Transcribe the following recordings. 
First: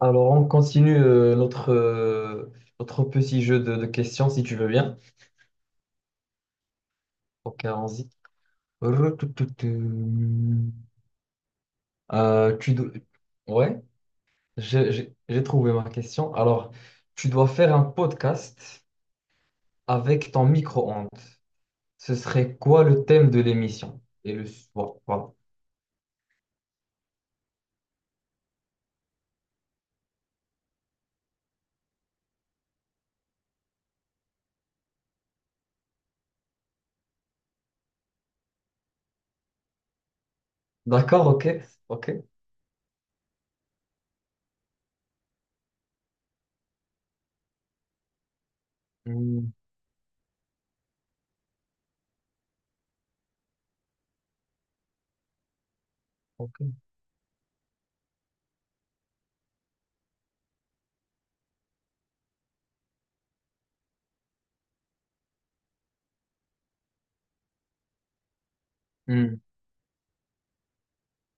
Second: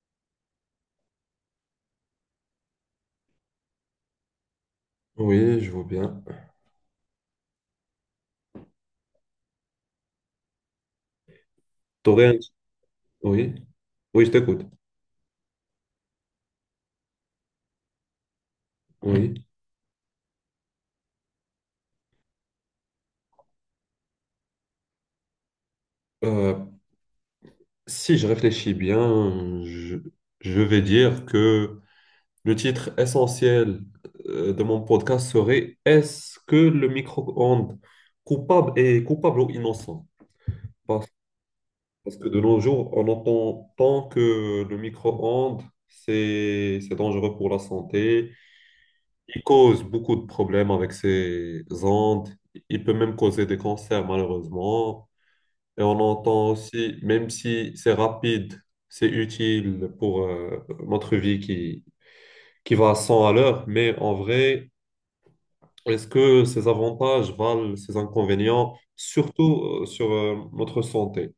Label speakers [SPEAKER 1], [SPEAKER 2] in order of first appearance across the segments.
[SPEAKER 1] Alors, on continue notre, notre petit jeu de questions, si tu veux bien.
[SPEAKER 2] Oui, je vois bien.
[SPEAKER 1] Ok, allons-y. Retoutoutoutou.
[SPEAKER 2] T'aurais un...
[SPEAKER 1] Euh, tu dois-
[SPEAKER 2] Oui,
[SPEAKER 1] Ouais,
[SPEAKER 2] oui, je t'écoute.
[SPEAKER 1] j'ai trouvé ma question. Alors, tu dois faire un podcast
[SPEAKER 2] Oui.
[SPEAKER 1] avec ton micro-ondes. Ce serait quoi le thème de l'émission? Et le... Bon, voilà, voilà.
[SPEAKER 2] Euh, Si je réfléchis bien, je vais dire que le titre essentiel de mon podcast serait « Est-ce que le micro-ondes coupable est coupable ou innocent? » Parce,
[SPEAKER 1] D'accord, ok, ok.
[SPEAKER 2] parce que de nos jours, on entend tant que le micro-ondes, c'est dangereux pour la santé. Il
[SPEAKER 1] Hmm,
[SPEAKER 2] cause beaucoup de problèmes avec ses ondes. Il peut même causer des cancers, malheureusement. Et on entend
[SPEAKER 1] ok.
[SPEAKER 2] aussi, même si c'est rapide, c'est utile pour notre vie qui va à 100 à l'heure, mais en vrai, est-ce que ces avantages valent ces inconvénients,
[SPEAKER 1] Hmm,
[SPEAKER 2] surtout sur notre santé?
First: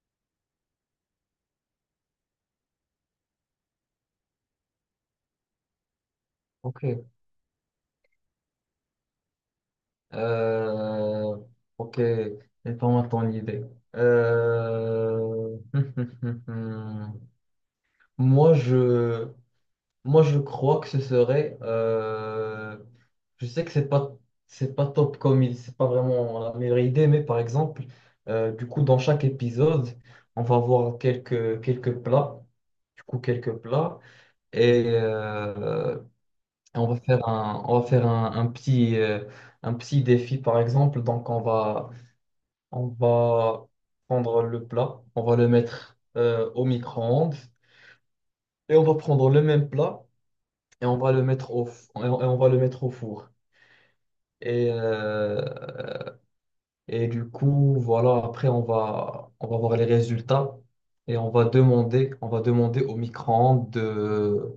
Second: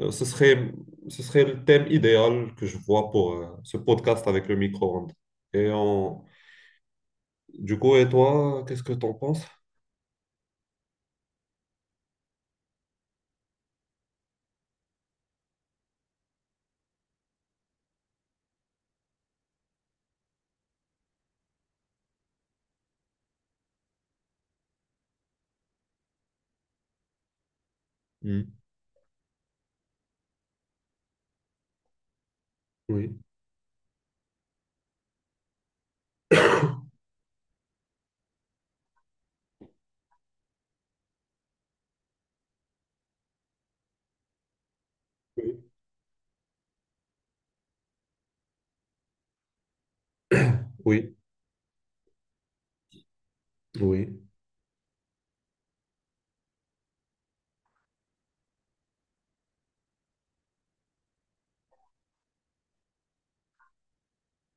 [SPEAKER 2] Euh, ce serait, ce serait le thème idéal que je vois pour ce podcast avec le micro-ondes. Et on-
[SPEAKER 1] ok.
[SPEAKER 2] du coup, et toi, qu'est-ce que t'en penses?
[SPEAKER 1] Euh, ok, donne-moi ton idée. Euh, Moi, je, moi, je crois que ce serait. Euh, je sais que c'est pas, c'est pas vraiment la meilleure idée, mais par exemple,
[SPEAKER 2] Hmm.
[SPEAKER 1] du coup, dans chaque épisode, on va voir quelques plats, du
[SPEAKER 2] Oui,
[SPEAKER 1] coup, quelques plats, et on va faire un, un petit défi, par exemple. Donc, on va prendre le plat, on va le
[SPEAKER 2] oui,
[SPEAKER 1] mettre au micro-ondes et on va prendre le même plat et on va
[SPEAKER 2] oui,
[SPEAKER 1] le mettre et on va le mettre au four.
[SPEAKER 2] oui.
[SPEAKER 1] Et, euh, et du coup, voilà, après on va voir les résultats et on va demander au micro-ondes de,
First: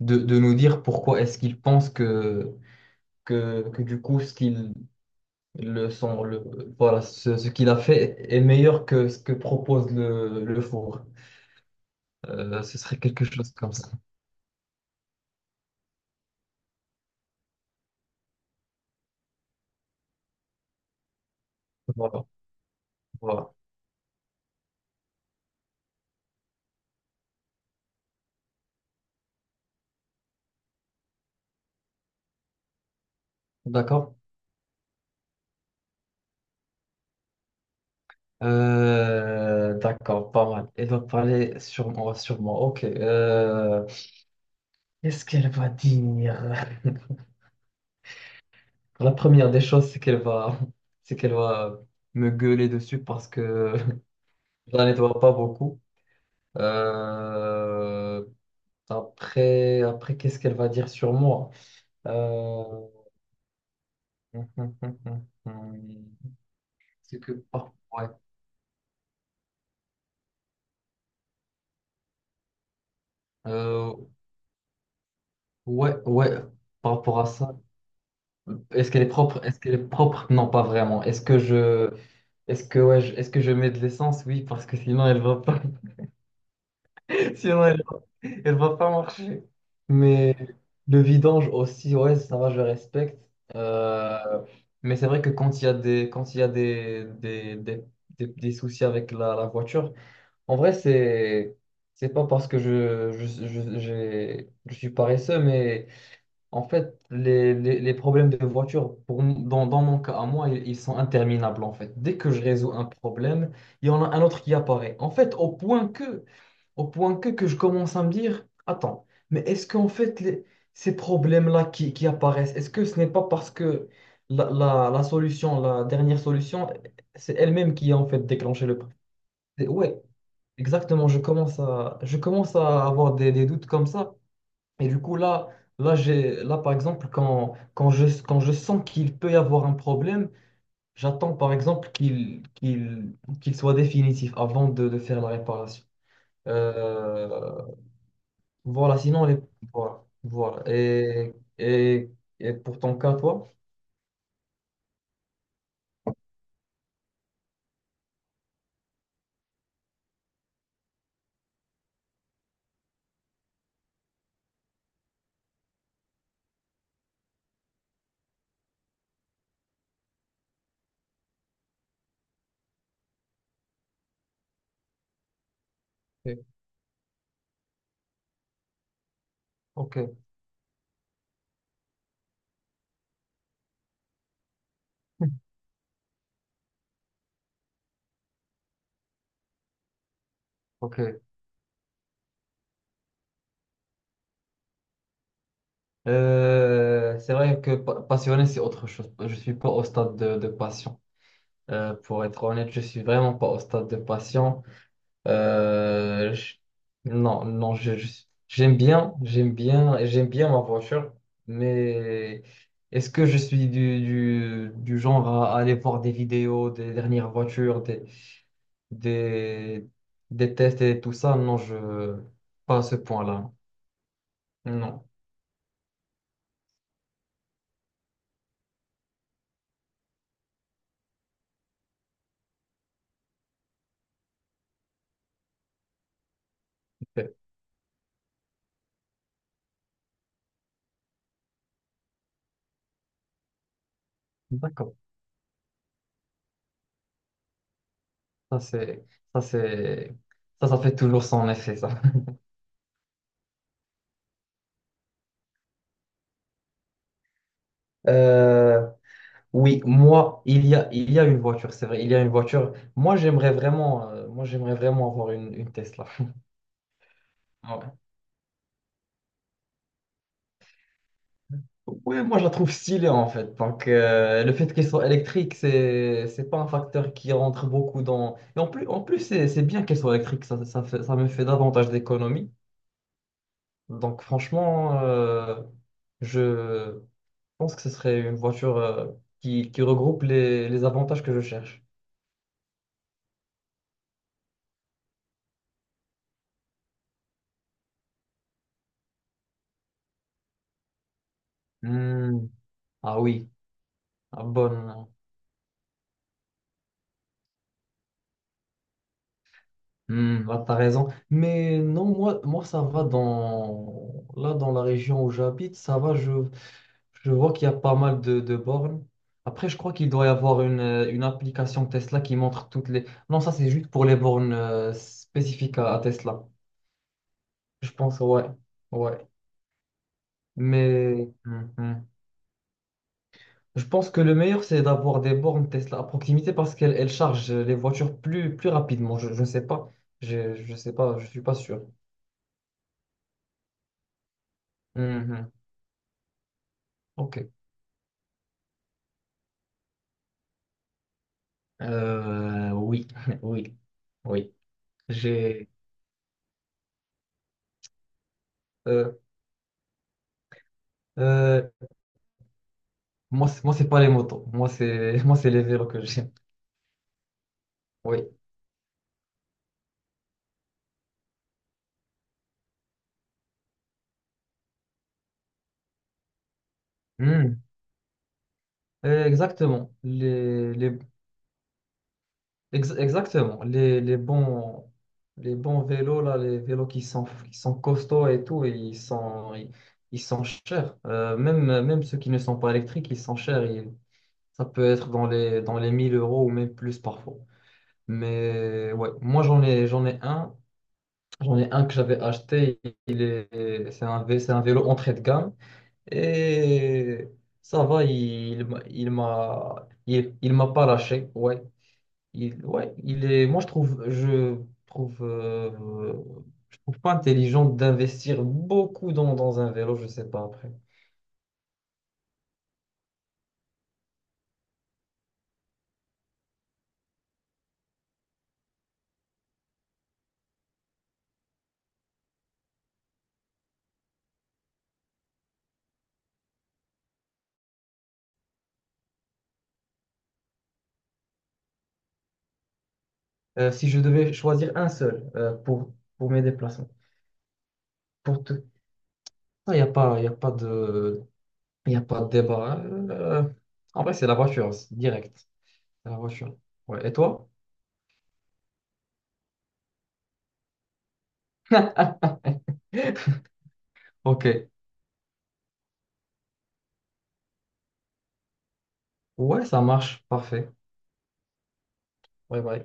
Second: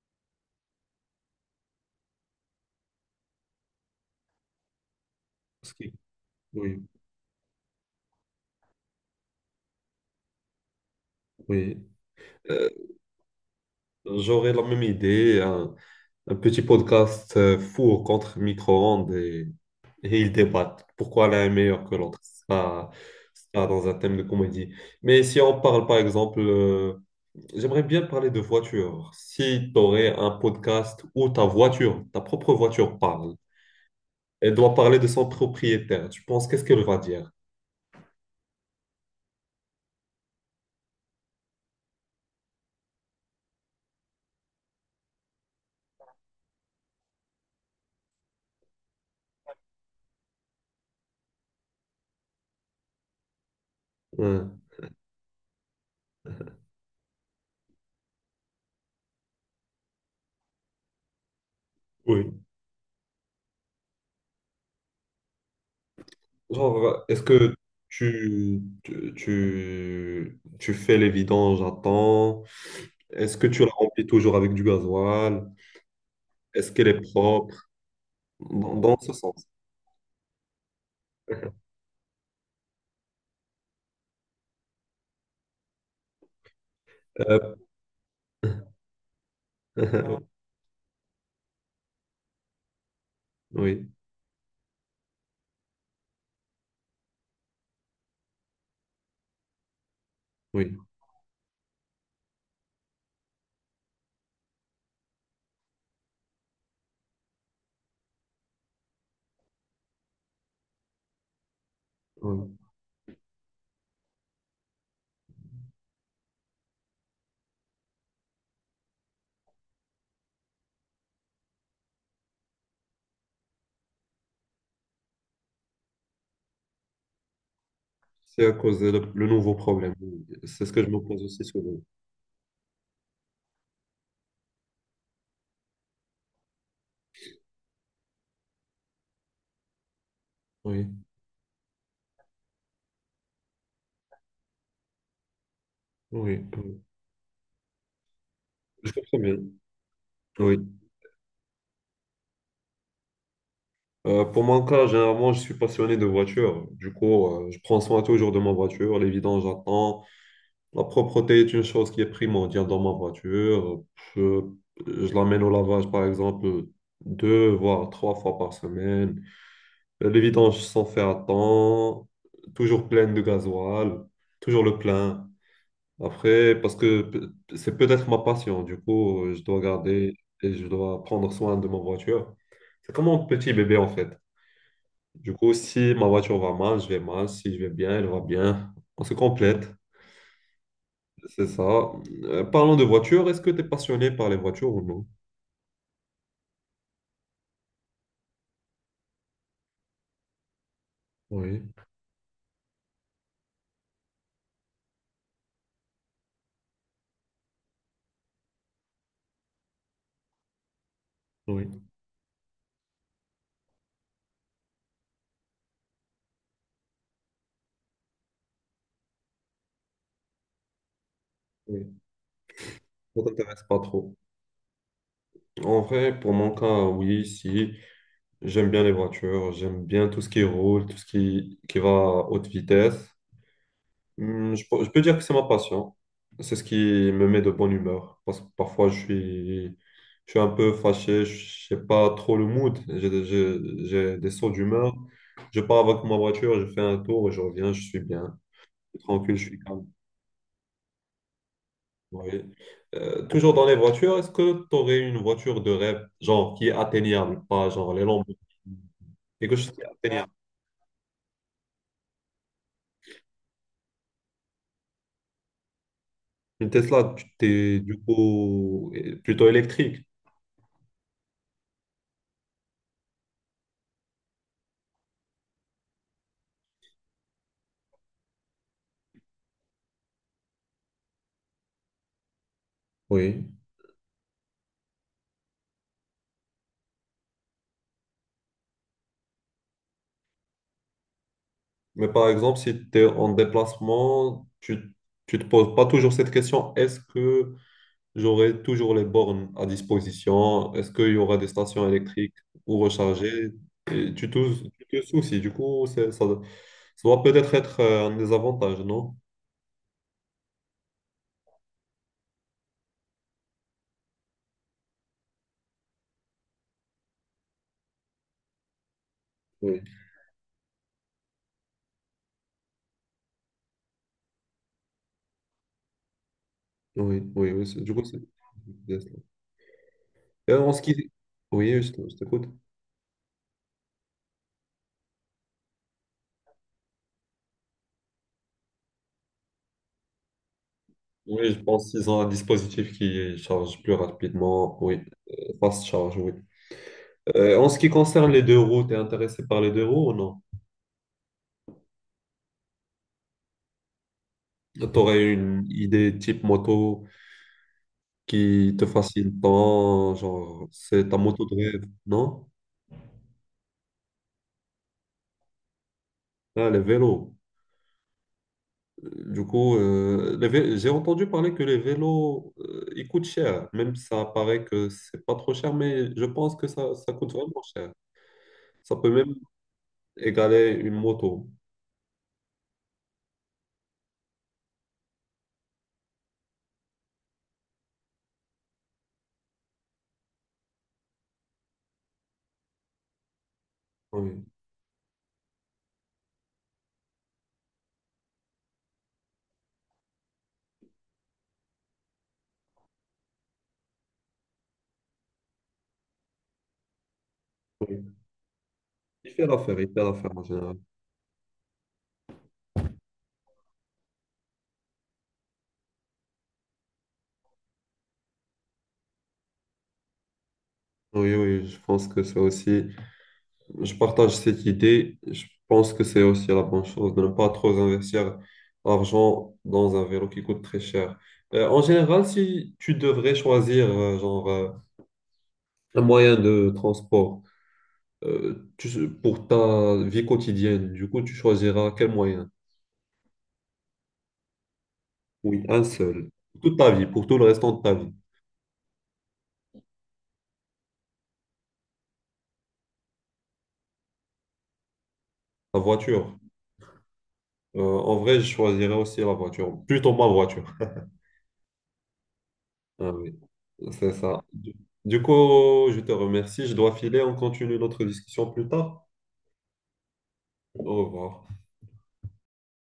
[SPEAKER 1] de, de nous dire pourquoi est-ce qu'il pense que du coup ce qu'il
[SPEAKER 2] Ce
[SPEAKER 1] le
[SPEAKER 2] qui-
[SPEAKER 1] son, le,
[SPEAKER 2] oui,
[SPEAKER 1] voilà, ce qu'il a fait est meilleur que ce que propose le four.
[SPEAKER 2] oui. Euh,
[SPEAKER 1] Ce serait quelque chose comme ça.
[SPEAKER 2] J'aurais la même idée, hein. Un petit podcast four contre micro-ondes et ils débattent pourquoi l'un est meilleur que l'autre.
[SPEAKER 1] Voilà. Voilà.
[SPEAKER 2] Ça dans un thème de comédie. Mais si on parle par exemple, j'aimerais bien parler de voiture. Si tu aurais un podcast où ta voiture, ta propre voiture parle,
[SPEAKER 1] D'accord.
[SPEAKER 2] elle doit parler de son propriétaire, tu penses qu'est-ce qu'elle va dire?
[SPEAKER 1] D'accord, pas mal. Elle va parler sur moi, sur moi. Ok. Euh, qu'est-ce qu'elle va dire? La première des choses, c'est qu'elle va me gueuler dessus parce que
[SPEAKER 2] Hein.
[SPEAKER 1] je la nettoie pas beaucoup. Euh, après, qu'est-ce qu'elle va dire sur moi?
[SPEAKER 2] Oui.
[SPEAKER 1] Euh,
[SPEAKER 2] Genre, est-ce que
[SPEAKER 1] ouais.
[SPEAKER 2] tu fais les vidanges à temps? Est-ce que tu la
[SPEAKER 1] Euh,
[SPEAKER 2] remplis toujours avec du gasoil?
[SPEAKER 1] ouais,
[SPEAKER 2] Est-ce qu'elle
[SPEAKER 1] par
[SPEAKER 2] est
[SPEAKER 1] rapport à ça.
[SPEAKER 2] propre?
[SPEAKER 1] Est-ce
[SPEAKER 2] Dans
[SPEAKER 1] qu'elle est
[SPEAKER 2] ce
[SPEAKER 1] propre?
[SPEAKER 2] sens.
[SPEAKER 1] Est-ce qu'elle est propre? Non, pas vraiment. Est-ce que je mets de l'essence? Oui, parce que sinon elle va pas,
[SPEAKER 2] Euh,
[SPEAKER 1] sinon elle va, elle va pas marcher. Mais le vidange aussi, ouais, ça va, je respecte.
[SPEAKER 2] oui,
[SPEAKER 1] Euh, mais c'est vrai que quand il y a des soucis avec la voiture, en vrai,
[SPEAKER 2] oui,
[SPEAKER 1] c'est pas parce que je suis paresseux, mais en fait, les problèmes de voiture, dans mon cas à moi, ils sont interminables en fait. Dès que je
[SPEAKER 2] oui.
[SPEAKER 1] résous un problème, il y en a un autre qui apparaît. En fait, que je commence à me dire, attends, mais est-ce qu'en fait, ces problèmes-là qui apparaissent, est-ce que ce n'est pas parce que la solution, la dernière solution, c'est elle-même qui a en fait
[SPEAKER 2] C'est à
[SPEAKER 1] déclenché le
[SPEAKER 2] cause de
[SPEAKER 1] problème?
[SPEAKER 2] le nouveau
[SPEAKER 1] Et
[SPEAKER 2] problème.
[SPEAKER 1] ouais,
[SPEAKER 2] C'est ce que je me
[SPEAKER 1] exactement,
[SPEAKER 2] pose aussi souvent.
[SPEAKER 1] je commence à avoir des doutes comme ça. Et du coup, là, là par exemple, quand je sens qu'il peut y avoir un problème,
[SPEAKER 2] Oui,
[SPEAKER 1] j'attends, par exemple, qu'il soit définitif avant de faire la réparation.
[SPEAKER 2] oui, oui.
[SPEAKER 1] Euh,
[SPEAKER 2] Je
[SPEAKER 1] voilà,
[SPEAKER 2] comprends
[SPEAKER 1] sinon,
[SPEAKER 2] bien.
[SPEAKER 1] voilà,
[SPEAKER 2] Oui.
[SPEAKER 1] voilà. Et, et pour ton cas, toi?
[SPEAKER 2] Pour mon cas, généralement, je suis passionné de voiture. Du coup, je prends soin toujours de ma voiture. Les vidanges, j'attends. La propreté est une chose qui est primordiale dans ma voiture. Je, je l'amène au lavage, par exemple, deux voire trois fois par semaine. Les vidanges sont faites à temps, toujours pleines de gasoil, toujours le plein.
[SPEAKER 1] Ok,
[SPEAKER 2] Après, parce que p- C'est peut-être ma passion, du coup, je dois
[SPEAKER 1] ok.
[SPEAKER 2] garder et je dois prendre soin de ma voiture. C'est comme un petit bébé en fait. Du coup, si ma voiture va mal, je vais mal. Si je vais bien, elle va bien. On se complète,
[SPEAKER 1] Ok.
[SPEAKER 2] c'est ça. Parlons de voiture, est-ce que tu es passionné par les voitures ou non?
[SPEAKER 1] C'est vrai que passionné, c'est autre chose. Je suis pas au stade de passion.
[SPEAKER 2] Oui,
[SPEAKER 1] Pour être honnête, je suis vraiment pas au stade de passion. Euh, je- Non, non, j'aime bien ma voiture,
[SPEAKER 2] oui.
[SPEAKER 1] mais est-ce que je suis du genre à aller voir des vidéos des dernières voitures, des, des tests et tout ça? Non,
[SPEAKER 2] Oui,
[SPEAKER 1] je, pas à ce
[SPEAKER 2] ça
[SPEAKER 1] point-là.
[SPEAKER 2] t'intéresse pas trop.
[SPEAKER 1] Non.
[SPEAKER 2] En vrai, pour mon cas, oui, si. J'aime bien les voitures, j'aime bien tout ce qui roule, tout ce qui va à haute vitesse. Hum. Je peux dire que c'est ma passion. C'est ce qui me
[SPEAKER 1] Ok.
[SPEAKER 2] met de bonne humeur. Parce que parfois, je suis un peu fâché, je n'ai pas trop le mood. J'ai des sauts d'humeur.
[SPEAKER 1] D'accord.
[SPEAKER 2] Je pars avec ma voiture, je fais un tour et je reviens, je suis bien.
[SPEAKER 1] Ça,
[SPEAKER 2] Je suis
[SPEAKER 1] c'est,
[SPEAKER 2] tranquille,
[SPEAKER 1] ça,
[SPEAKER 2] je suis calme.
[SPEAKER 1] c'est, ça, ça fait toujours son effet, ça.
[SPEAKER 2] Oui. Toujours dans les voitures, est-ce que tu aurais une voiture de rêve, genre qui est atteignable, pas genre les Lamborghini,
[SPEAKER 1] Euh,
[SPEAKER 2] quelque chose qui
[SPEAKER 1] Oui,
[SPEAKER 2] est atteignable?
[SPEAKER 1] moi, il y a une voiture, c'est vrai, il y a une voiture. Moi, j'aimerais vraiment avoir une Tesla.
[SPEAKER 2] Une Tesla, tu t'es
[SPEAKER 1] Ouais.
[SPEAKER 2] du coup plutôt électrique.
[SPEAKER 1] Ouais, moi, je la trouve stylée, en fait. Donc, le fait qu'elle soit électrique, c'est pas un facteur qui rentre beaucoup dans... Et en plus, c'est bien qu'elle soit électrique, ça me fait davantage d'économies.
[SPEAKER 2] Oui.
[SPEAKER 1] Donc, franchement, je pense que ce serait une voiture, qui regroupe les avantages que je cherche.
[SPEAKER 2] Mais par exemple, si tu es en déplacement, tu te poses pas toujours cette question, est-ce que j'aurai toujours les bornes à disposition? Est-ce qu'il y aura des stations électriques
[SPEAKER 1] Hmm.
[SPEAKER 2] ou
[SPEAKER 1] Ah oui,
[SPEAKER 2] recharger? Et
[SPEAKER 1] ah,
[SPEAKER 2] tu te
[SPEAKER 1] bonne.
[SPEAKER 2] soucies. Du coup, ça doit peut-être être un désavantage, non?
[SPEAKER 1] Hmm, là, t'as raison. Mais non, moi, ça va dans... Là, dans la région où j'habite, ça va, je vois qu'il y a pas mal de bornes. Après, je
[SPEAKER 2] Oui.
[SPEAKER 1] crois qu'il doit y avoir une application Tesla qui montre toutes les... Non, ça, c'est juste pour les bornes spécifiques à Tesla.
[SPEAKER 2] Oui, oui, oui.
[SPEAKER 1] Je
[SPEAKER 2] Du coup, c'est...
[SPEAKER 1] pense, ouais. Ouais.
[SPEAKER 2] Et en ce qui...
[SPEAKER 1] Mais hmm,
[SPEAKER 2] Oui,
[SPEAKER 1] hmm.
[SPEAKER 2] je t'écoute.
[SPEAKER 1] Je pense que le meilleur, c'est d'avoir des bornes Tesla à proximité parce qu'elles elles chargent les voitures plus, plus rapidement. Je ne sais pas. Je ne sais pas. Je suis
[SPEAKER 2] Oui,
[SPEAKER 1] pas
[SPEAKER 2] je
[SPEAKER 1] sûr.
[SPEAKER 2] pense qu'ils ont un dispositif qui charge plus rapidement. Oui,
[SPEAKER 1] Hmm, hmm.
[SPEAKER 2] fast charge, oui.
[SPEAKER 1] Ok.
[SPEAKER 2] En ce qui concerne les deux roues, t'es intéressé par les deux roues ou non?
[SPEAKER 1] Oui, oui, oui.
[SPEAKER 2] T'aurais une
[SPEAKER 1] J'ai.
[SPEAKER 2] idée type moto qui te
[SPEAKER 1] euh,
[SPEAKER 2] fascine tant, genre, c'est ta moto de
[SPEAKER 1] euh,
[SPEAKER 2] rêve, non?
[SPEAKER 1] moi, moi, c'est pas les motos. Moi, c'est moi, c'est les vélos que j'aime.
[SPEAKER 2] Ah, les vélos.
[SPEAKER 1] Oui.
[SPEAKER 2] J'ai entendu parler que les vélos, ils coûtent cher. Même ça paraît que c'est pas trop cher, mais je pense que ça coûte vraiment
[SPEAKER 1] Hmm.
[SPEAKER 2] cher. Ça peut même
[SPEAKER 1] Exactement.
[SPEAKER 2] égaler une moto.
[SPEAKER 1] Exactement. Les bons vélos là, les vélos qui sont costauds et tout, ils sont chers. Même ceux qui ne sont pas électriques, ils sont chers.
[SPEAKER 2] Oui.
[SPEAKER 1] Ça peut être dans les 1000 euros ou même plus parfois. Mais ouais, moi j'en ai un. J'en ai un que j'avais acheté, il est, c'est un vélo entrée de gamme et ça va,
[SPEAKER 2] Il fait l'affaire en
[SPEAKER 1] il m'a
[SPEAKER 2] général.
[SPEAKER 1] pas lâché, ouais. Ouais, moi je trouve, je trouve, je trouve pas intelligent d'investir beaucoup dans, dans un vélo, je sais pas après.
[SPEAKER 2] Oui, oui, je pense que c'est aussi, je partage cette idée. Je pense que c'est aussi la bonne chose de ne pas trop investir l'argent dans un vélo qui coûte très cher. En général, si tu devrais choisir un moyen de transport, pour ta vie quotidienne, du coup, tu choisiras quel moyen?
[SPEAKER 1] Si je devais choisir un seul
[SPEAKER 2] Oui, un seul.
[SPEAKER 1] pour mes
[SPEAKER 2] Pour toute ta
[SPEAKER 1] déplacements,
[SPEAKER 2] vie, pour tout le restant de ta vie.
[SPEAKER 1] pour tout, il y a pas, y a pas de débat, hein. En vrai, c'est la voiture, c'est direct.
[SPEAKER 2] La
[SPEAKER 1] La
[SPEAKER 2] voiture.
[SPEAKER 1] voiture. Ouais. Et toi?
[SPEAKER 2] En vrai, je choisirais aussi la voiture, plutôt ma voiture. Ah oui, c'est ça.
[SPEAKER 1] Ok.
[SPEAKER 2] Du coup, je te remercie. Je dois filer. On continue notre discussion plus tard.
[SPEAKER 1] Ouais, ça marche. Parfait.
[SPEAKER 2] Au revoir.
[SPEAKER 1] Ouais, bah,